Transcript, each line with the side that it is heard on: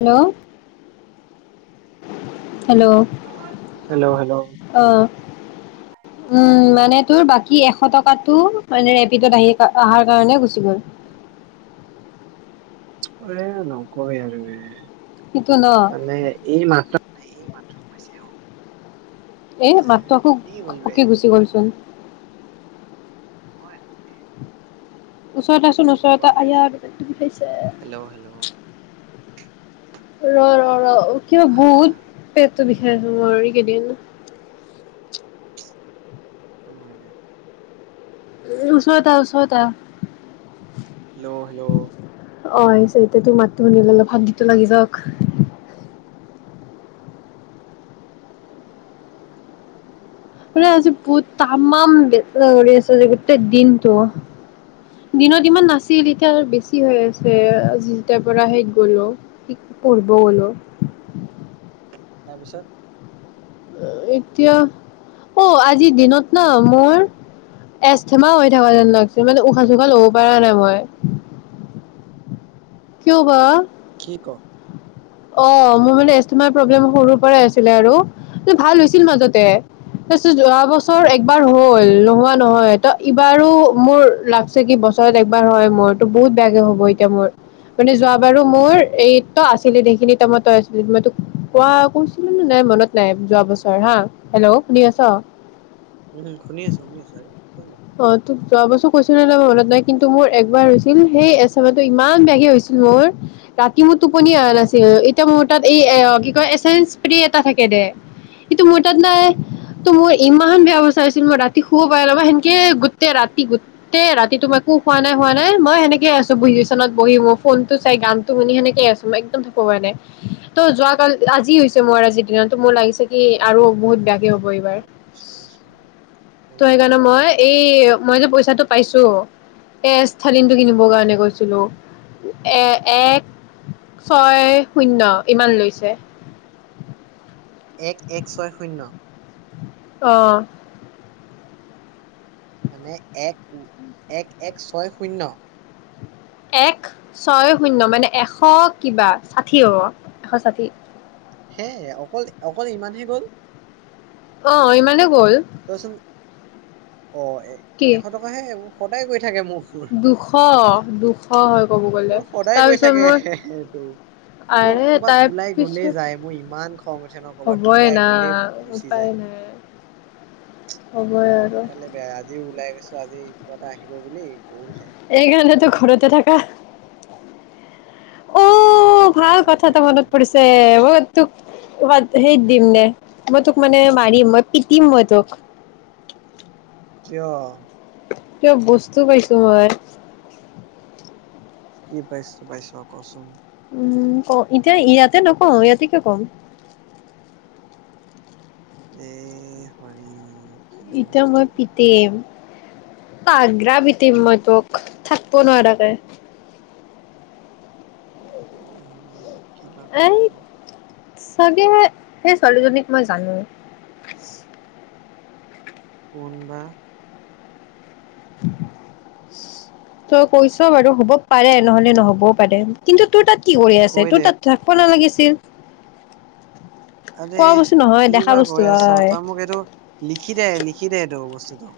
left: Hello hello
right: hello hello
left: অহ উম মানে তোৰ বাকী কি এশ টকাটো মানে ৰেপিডত আহি অহাৰ কাৰণে গুচি গ'ল
right: আৰে নকয় আৰু
left: সেইটো ন
right: মানে এই মাত্ৰা মানে এইমাত্ৰ সোমাইছে অ
left: এ
right: যে
left: মাতটাখোক
right: এনেই গ'ল বে
left: ঘপককে গুচি গ'লচোৱা
right: নহয় মানে
left: ওচৰত আচোন
right: সেইটো কোৱা
left: ওচৰত আহ
right: নাই
left: আইয়া পেতটো বিষাইছে
right: হেল্ল' হেল্ল'
left: ৰ ৰ ৰ কিবা
right: আহ,
left: বহুত
right: অ
left: পেটটো বিষাই মোৰ এই কেইদিন।
right: একো নহয় দে
left: ওচৰত আহ ওচৰত আহ
right: হেল্ল' হেল্ল'
left: অ আহিছে এতিয়া তোৰ মাতটো শুনিলে অলপ শান্তিটো লাগি যাওক। মানে আজি বহুত তামাম বিষাই আছে আজি গোটেই দিনটো। দিনত ইমান নাছিল এতিয়া আৰু বেছি হৈ আছে আজি যেতিয়াৰ পৰা সেই গলো পঢ়িব গলো
right: তাৰপিছত?
left: এতিয়া অ আজিৰ দিনত ন মোৰ এজধমা হৈ থকা যেন লাগিছে মানে উশাহ চোশাল ল'ব পৰা নাই মই। কিয় বা?
right: কি ক?
left: অ মোৰ মানে এষ্টমা প্ৰব্লেম সৰুৰ পৰাই আছিলে আৰু ভাল হৈছিল মাজতে তাৰপিছত যোৱা বছৰ একবাৰ হ'ল নোহোৱা নহয় ত ইবাৰো মোৰ লাগছে কি বছৰত একবাৰ হয় মোৰ তো বহুত বেয়াকে হ'ব এতিয়া মোৰ মানে যোৱাবাৰো মোৰ এই তই আছিলি সেইখিনি তাইমত তই আছিলি মই তোক কোৱা কৈছিলো, নে নাই মনত নাই যোৱা বছৰ হা হেল্ল' শুনি আছ?
right: উম শুনি আছো শুনি আছো আৰু জানো
left: অ তোক যোৱা বছৰ কৈছো মনত নাই কিন্তু মোৰ একবাৰ হৈছিল সেই এষ্টমাটো ইমান বেয়াকে হৈছিল, মোৰ ৰাতি মোৰ টোপনি অহা নাছিল এতিয়া মোৰ তাত এই এ কি কয় এচ এন স্প্ৰি এটা থাকে দে এইটো মোৰ তাত নাই ত মোৰ ইমান বেয়া অৱস্থা হৈছিল মই ৰাতি শুব পৰা নাই মই সেনকে গোটে ৰাতি গোটেই ৰাতি তোমাৰ একো খোৱা নাই হোৱা নাই মই সেনেকে আছো পজিচনত বহি মোৰ ফোনটো চাই গানটো শুনি সেনেকে আছো একদম থাকিব পৰা নাই, ত যোৱা কালি আজি হৈছে মোৰ আজিৰ দিনতো মোৰ লাগিছে কি আৰু বহুত বেয়াকে হব
right: অ
left: এইবাৰ
right: কৃষ্ণ কৃষ্ণ হয়
left: ত
right: নেকি
left: সেইকাৰণে মই এই মই যে তাতো পাইছো, এ এচ ষ্টালিনটো কিনিবৰ কাৰণে গৈছিলোঁ এক ছয় শূন্য ইমান লৈছে।
right: এক এক ছয় শূন্য।
left: অহ
right: মানে এক এক এক ছয় শূন্য?
left: এক ছয় শূন্য মানে এশ কিবা ষাঠি হ'ব এশ ষাঠি।
right: হে অকল অকল ইমানহে গ'ল।
left: অ ইমানে গ'ল।
right: তইচোন অ এ
left: কি
right: এশ টকা হে সেইবোৰ কটাই কৈছে থাকে মোক মোৰ।
left: দুশ দুশ হয় ক'ব গ'লে
right: সদায় গৈ
left: তাৰপিছত
right: থাকে
left: মোৰ
right: এইটো মই
left: আৰে
right: ক'বাত
left: তাৰ
right: ওলাই গলে
left: পিছত
right: যায় মোৰ ইমান খং উঠে ন ক'ৰবাত
left: হ'বই
right: ওলাই
left: না
right: গলে গুচি
left: উপায়
right: যায়।
left: নাই হ'বই আৰু
right: দিনকালে বেয়া আজিও ওলাই গৈছে আজি কিবা এটা আহিব বুলি গ'লহে
left: এইখণতে তো ঘৰতে থাকা অ
right: সেইকাৰণে
left: ভাল
right: ঘৰত
left: কথাটো
right: থাকি
left: মনত পৰিছে, বহুত তোক হেইত দিম নে মই তোক মানে মাৰিম মই পিটম মই তোক।
right: কিয়
left: কিবা বস্তু পাইছো মই।
right: কি পাইছ পাইছ কচোন?
left: উম ক এতিয়া ইয়াতে নকওঁ ইয়াতে কিয় কম?
right: এ হৰি। কি
left: ইতিয়া
right: অৱস্থা
left: মই
right: পালি তই?
left: পিতিম আগ্ৰা পিটিম মই তোক থাকব নোৱাৰাকে
right: হৰি হৰি কিবা
left: এই
right: কৰিলো মই
left: চাগে সেই ছোৱালীজনীক মই জানো
right: কোনবা
left: তই কৈছ বাৰু হ'ব পাৰে নহলে নহ'বও পাৰে কিন্তু তোৰ তাত কি কৰি আছে
right: কৈ
left: তোৰ
right: দে
left: তাত থাকিব নালাগিছে তিন
right: আৰে কি বা কৈ আছ
left: হয়
right: তই মোক এইটো লিখি দে লিখি দে এটো বস্তু দ্ধ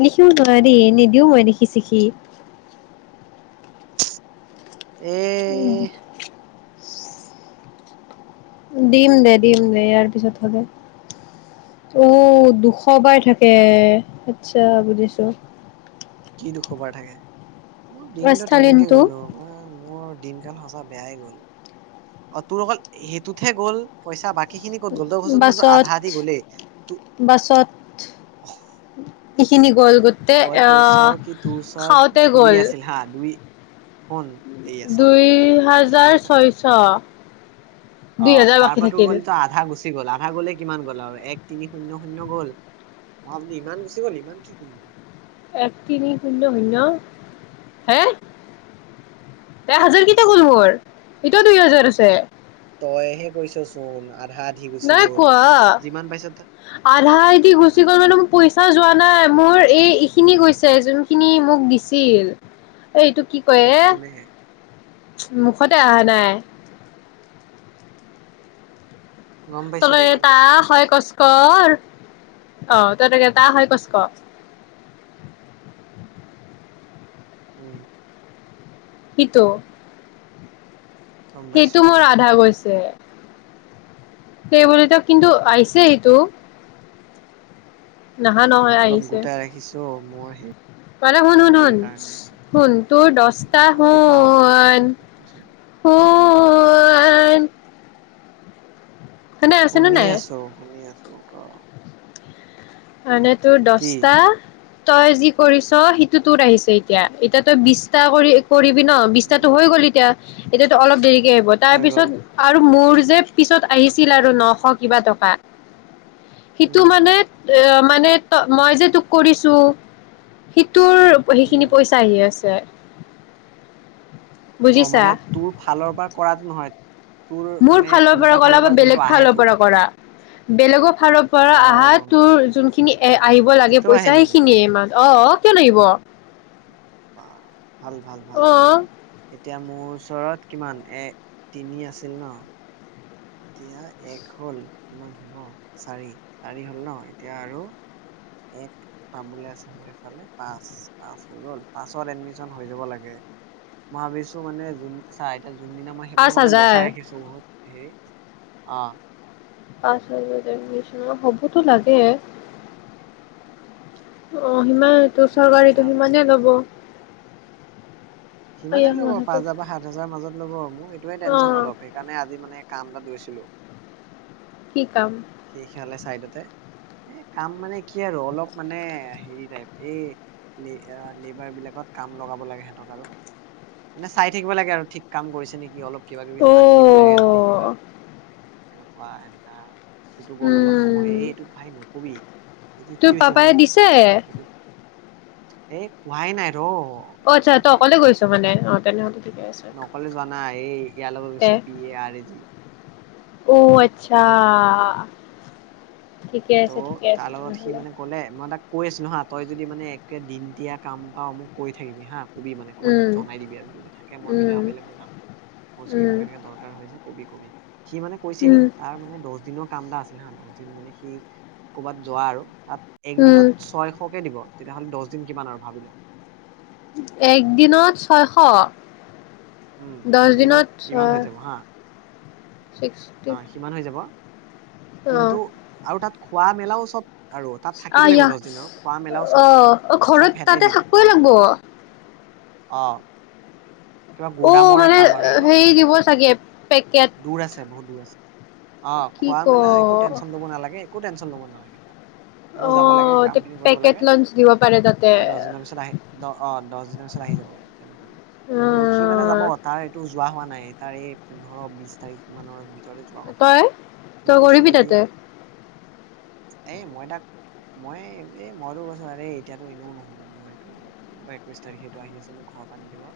left: নিখিও নহয় দেই নিদিও মই লিখি ছিখি
right: এহহ
left: দিম দে দিম দে ইয়াৰ পিছত হব অ দুশ বাৰ থাকে আচ্ছা বুজিছো
right: কি দুখবাৰ থাকে মোৰ দিনটো তেনেকে
left: স্থলীনটো
right: গল অ মই মোৰ দিনকাল সঁচা বেয়াই গ'ল অ তোৰ অকল সেইটোতহে গ'ল পইচা বাকী সেইখিনি ক'ত গ'ল ত ক চোন তটো আধা
left: বাছত
right: আধি গলেই ত
left: সেইখিনি
right: তই কৈছ কি তোৰ ওচৰত
left: খাওঁতে
right: দুই
left: গ'ল
right: আছিল হা দুই শুন এইয়া চা
left: দুই হাজাৰ ছয়শ
right: অ
left: দুই হাজাৰ
right: তাৰ
left: বাকী
right: পৰা তোৰ
left: থাকিল
right: গল তো আধা গুচি গ'ল আধা গ'লে কিমান গ'ল আৰু এক তিনি শূন্য শূন্য গ'ল অ বোলো ইমান গুচি গ'ল ইমান কি কিনিলি
left: এক তিনি শূন্য শূন্য হে এক হাজাৰ কেতিয়া গ'ল অৰ এতিয়াও দুই হাজাৰ আছে
right: তইহে কৈছ চোন আধা আধি গুচি
left: নাই
right: গ'ল
left: কোৱা
right: যিমান পাইছ তা-
left: আধা আধি গুচি
right: নাই
left: গ'ল
right: কোৱা ন
left: মানে মোৰ পইচা যোৱা নাই মোৰ এই এইখিনি গৈছে যোনখিনি মোক দিছিল এইটো কি কৈয়ে
right: কোনেহে
left: মুখতে আহা নাই
right: গম পাইছো
left: তল
right: দে গম
left: এটা
right: পাইছো গম
left: হয়
right: পাইছো
left: কচকৰ আহ ততেনেকে তা হয় কচ ক
right: উম
left: কিটো
right: গম
left: সেইটো
right: পাইছো
left: মোৰ আধা গৈছে যে সেই বুলি তেওঁ কিন্তু আহিছে সেইটো নহা নহয়
right: অলপ
left: আহিছে
right: গোটাই ৰাখিছো মোৰ
left: মানে শুন শুন
right: হেৰিৰ
left: শুন
right: কাৰণে
left: শুন তোৰ দছটা
right: কি কয় পাওঁ
left: শুন শুন শুনে আছেনে
right: শুনি
left: নাই
right: আছো। অ
left: মানে তোৰ দহটা তই যি কৰিছ সিটো তোৰ আহিছে এতিয়া এতিয়া তই বিছটা কৰি কৰিবি ন
right: উম
left: বিছাতো হৈ গ'ল এতিয়া, এতিতো অলপ দেৰি কে আহিব তাৰ
right: হৈ
left: পিছত
right: গ'ল
left: আৰু মোৰ যে পিছত আহিছিল আৰু নশ কিবা টকা। সেইটো
right: উম
left: মানে এ মানে ত মই যে তোক কৰিছো হি তোৰ
right: উম
left: সেইখিনি পইচা আহি আছে [unintelligible]
right: অ
left: বুজিছা
right: মানে তোৰ ফালৰ পৰা কৰাত নহয় তোৰ
left: মোৰ
right: মানে
left: ফালৰ
right: উল্টা
left: পৰা
right: ফালৰ
left: কৰা বা
right: যোনটো
left: বেলেগ
right: আহে
left: ফালৰ
right: তোৰ
left: পৰা
right: তাত
left: কৰা বেলেগক ফালৰ পৰা
right: অ
left: আহা
right: গম
left: তোৰ
right: পাইছো
left: যোনখিনি এ আহিব লাগে
right: সেইটো আহে
left: পইচা
right: নেকি
left: সেইখিনিয়ে ইমান অ কিয় নাহিব
right: বা ভাল ভাল ভাল, তে এতিয়া মোৰ ওচৰত কিমান এ তিনি আছিল ন, এতিয়া এক হ'ল কিমান হ'ব চাৰি চাৰি হ'ল ন, এতিয়া আৰু এক পাবলৈ আছে, মোৰ ইফালে পাঁচ পাঁচ হৈ গ'ল পাছত এডমিশন হৈ যাব লাগে মই ভাবিছো মানে য চাৰ যোনদিনা মই মই
left: পাঁচ
right: মানে
left: হাজাৰ
right: বচাই ৰাখিচু বহুত হৰি অ
left: পাঁচজাৰছ ন, হ'বতো লাগে অ সিমানটো
right: হলেতো
left: চৰকাৰীটো
right: ভাল
left: সিমানে লব আয়া
right: সিমানেই ল'ব পাঁচ
left: মাথাটো
right: হাজাৰ বা সাত হাজাৰ মাজত লব। সেইয়ে
left: অ
right: টেনচন অলপ সেইকাৰণে আজি মানে কামটাত গৈছিলো।
left: কি কাম?
right: সেইে হলে চাইডতে এ, কাম মানে কি আৰু অলপ মানে হেৰি টাইপ, এই লেবাৰ বিলাকত কাম লগাব লাগে সিহঁতক আৰু, মানে চাই থাকিব লাগে আৰু ঠিক কাম কৰিছে নেকি অলপ কিবা কিবি
left: অ
right: আনি দিব লাগে যদি কিবা এলুৱোৱা এনেকা। টাতো গ'ল অলপ সময়,
left: উম
right: এই এইটো ভাই নকবি এইটোত কি
left: তোৰ পাপাই দিছে?
right: এ কোৱাই নাই ৰ
left: অ আচ্ছা, তই অকলে গৈছ মানে অ? তেনে [unintelligible]
right: অকলে জোৱা নায়, এই ইয়া লগত
left: দে
right: গৈছো পি এ আৰ এ যি।
left: অ আচ্ছা। ঠিকে
right: ত'
left: আছে ঠিকে আছে
right: তাৰ লগত সি
left: তেনেহ'লে
right: মানে কলে, মই তাক কৈ আছিলো হা তই যদি মানে কৈ দিন দিয়া কাম বা মোক কৰি থাকিবি হাঁ [unintelligible] কবি মানে, ক'ৰবাত
left: উম
right: জনাই দিবি আৰু যদি থাকে, মই
left: উম
right: মিলাব পাইলে মই যাম, ম ছাগে
left: উম
right: মোক এনেকে দৰকাৰ হৈছে কবি কবি সি মানে কৈছিল
left: উম
right: তাৰ মানে দহ দিনৰ কাম দা আছিলে হা, দহ দিন মানে সি কৰ'বাত যোৱা আৰু তাত
left: উম
right: একদিনত ছয়কে দিব তেতিয়াহ'লে দহ দিন কিমান আৰু ভাবি ল
left: এক দিনত ছয়শ?
right: উম দহ দিনত ইমান হৈ যাব হা
left: ছিক্সটি
right: অ সিমান হৈ যাব
left: অ
right: কিন্তু আৰু তাত খোৱা মেলাও চব আৰু তাত থাকিব লাগিব
left: আয়া
right: দহ দিন আৰু খোৱা মেলাও চব
left: অ ঘৰত তাতে থাকিবই লাগিব
right: অঁ
left: অ মানে হেৰি দিব চাগে পেকেট
right: দূৰ আছে বহুত দূৰ আছে অ
left: কি
right: খোৱা
left: ক
right: মেলা একো টেনশ্যন লব নালাগে একো টেনচন লব নেলাগে তাত তাৰপৰা যাব লাগে
left: অ',
right: কাম
left: তে
right: খিনি কৰিব
left: পেকেট
right: লাগে
left: লাঞ্চ দিব পাৰে তাতে।
right: আৰু দহ দিনৰ পিছত আহি দ অ দহ দিনৰ পিছত আহি যাব লাগে তেনেকুৱা কিন্তু সি মানে যাব
left: উম,
right: তাৰ এইটো যোৱা হোৱা নাই তাৰে পুনৰ পৰৰ বিশ তাৰিখ মানৰ যোৱা কথা
left: তই তই
right: মই কৈছো
left: কৰিবি
right: যদি
left: তাতে
right: এ মই তাক মই এ মইতো কৈছো আৰে এতিয়ো এনেও নহব মোৰ এইটো একৈশ তাৰিখে এইটো আহি আছে মোক ঘৰ‌ পৰা নিদিব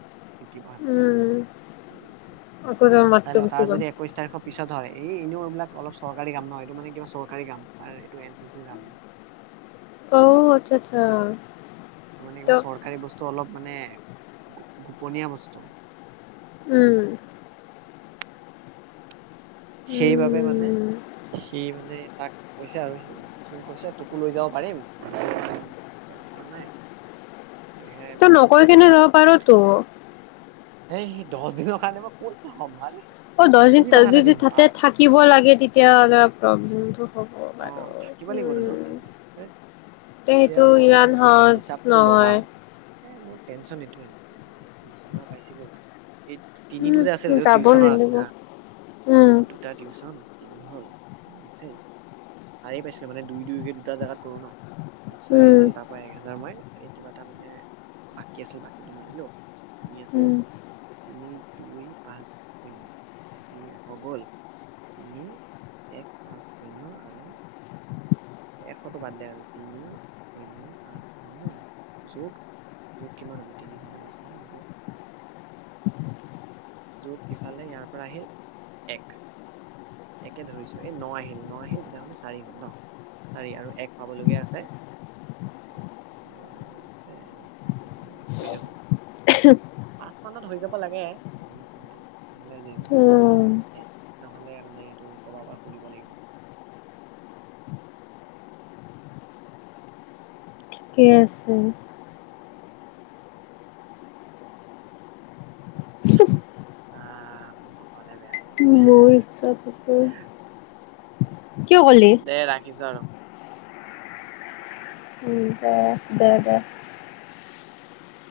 left: উম।
right: সবিলাক [unintelligible]
left: আকৌ তোৰ
right: চাই
left: মাতটো
right: লওঁ
left: গুচি
right: তাৰ
left: গ'ল।
right: যদি একৈশ তাৰিখৰ পিছত হয় এই এনেও এইবিলাক অলপ চৰকাৰী কাম ন এইটো মানে কিবা চৰকাৰী কাম আৰু এইটো এন চি চিৰ কাম
left: অ আচ্ছা আচ্ছা
right: এইটো মানে
left: ত
right: কিবা চৰকাৰী বস্তু অলপ। মানে গোপনীয় বস্তু।
left: উম।
right: সেইবাবে মানে
left: উম।
right: সি মানে তাক কৈছে আৰু স সি কৈছে তোকো লৈ যাব পাৰিম টেনচন নাই। সেয়াই মই
left: তই
right: বোলো
left: নকৈ
right: মানে
left: কেনে যাব পাৰ তো
right: এই স দহ দিনৰ কাৰণে মই কত যাম ভাল?
left: অ দহ দিন য তাতে থাকিব লাগে তেতিয়া অলপ প্ৰবলেম
right: অ থাকিব লাগিবতো দহ দিন মোৰ
left: তে
right: হেত এতিয়া
left: সেইটো
right: মই
left: ইমান সহজ
right: হিচাপটো
left: নহয়
right: লগাও এ মোৰ টেনচন এইটোৱেই ম পাইছিলো এই তিনিটো যে আছিল
left: উম
right: এইটো
left: যাব
right: টিউচনৰ আছিল
left: নিদিব
right: হা
left: উম
right: দুটা টিউচন তিনি হল। উম চেই। চাৰি পাইছিলো মানে দুই দুইকে দুটা জোগাত কৰো ন। চাৰি
left: উম
right: আছিল তাৰ পৰা এক হেজাৰ ম‌ই এই কিবা এটা মানে বাকী আছিল বাকীটো মাৰিলো তিনি আছিল
left: উম
right: তিনি দুই পাঁচ শূন্য আজি এশ গ'ল তিনি এক পাঁচ শূন্য আৰু এশতটো বাদ দে আৰু তিনি শূন্য পাঁচ শূন্য যোগ যোগ কিমান হ'ব তিনি শূন্য পাঁচ শূন্য হ'ব যোগ ইফালে ইয়াৰ পৰা আহিল এক একে ধৰিছো, এই ন আহিল ন আহিল তেতিয়াহলে চাৰি হ'ল ন চাৰি আৰু এক পাবলগীয়া আছে এক আ হৈ যাব। পাঁচ মানত হৈ যাব লাগে নহলে জিনচৰ পৰা
left: উম
right: এ নহলে মানে এইটো কৰবাৰ পৰা সুধিব লাগিব আৰু
left: ঠিকে আছে।
right: অ মোৰ কপালে বেয়া হে
left: মোৰ ইচ্ছা, কিয় কলি?
right: দে ৰাখিছো আৰু
left: দে দে দে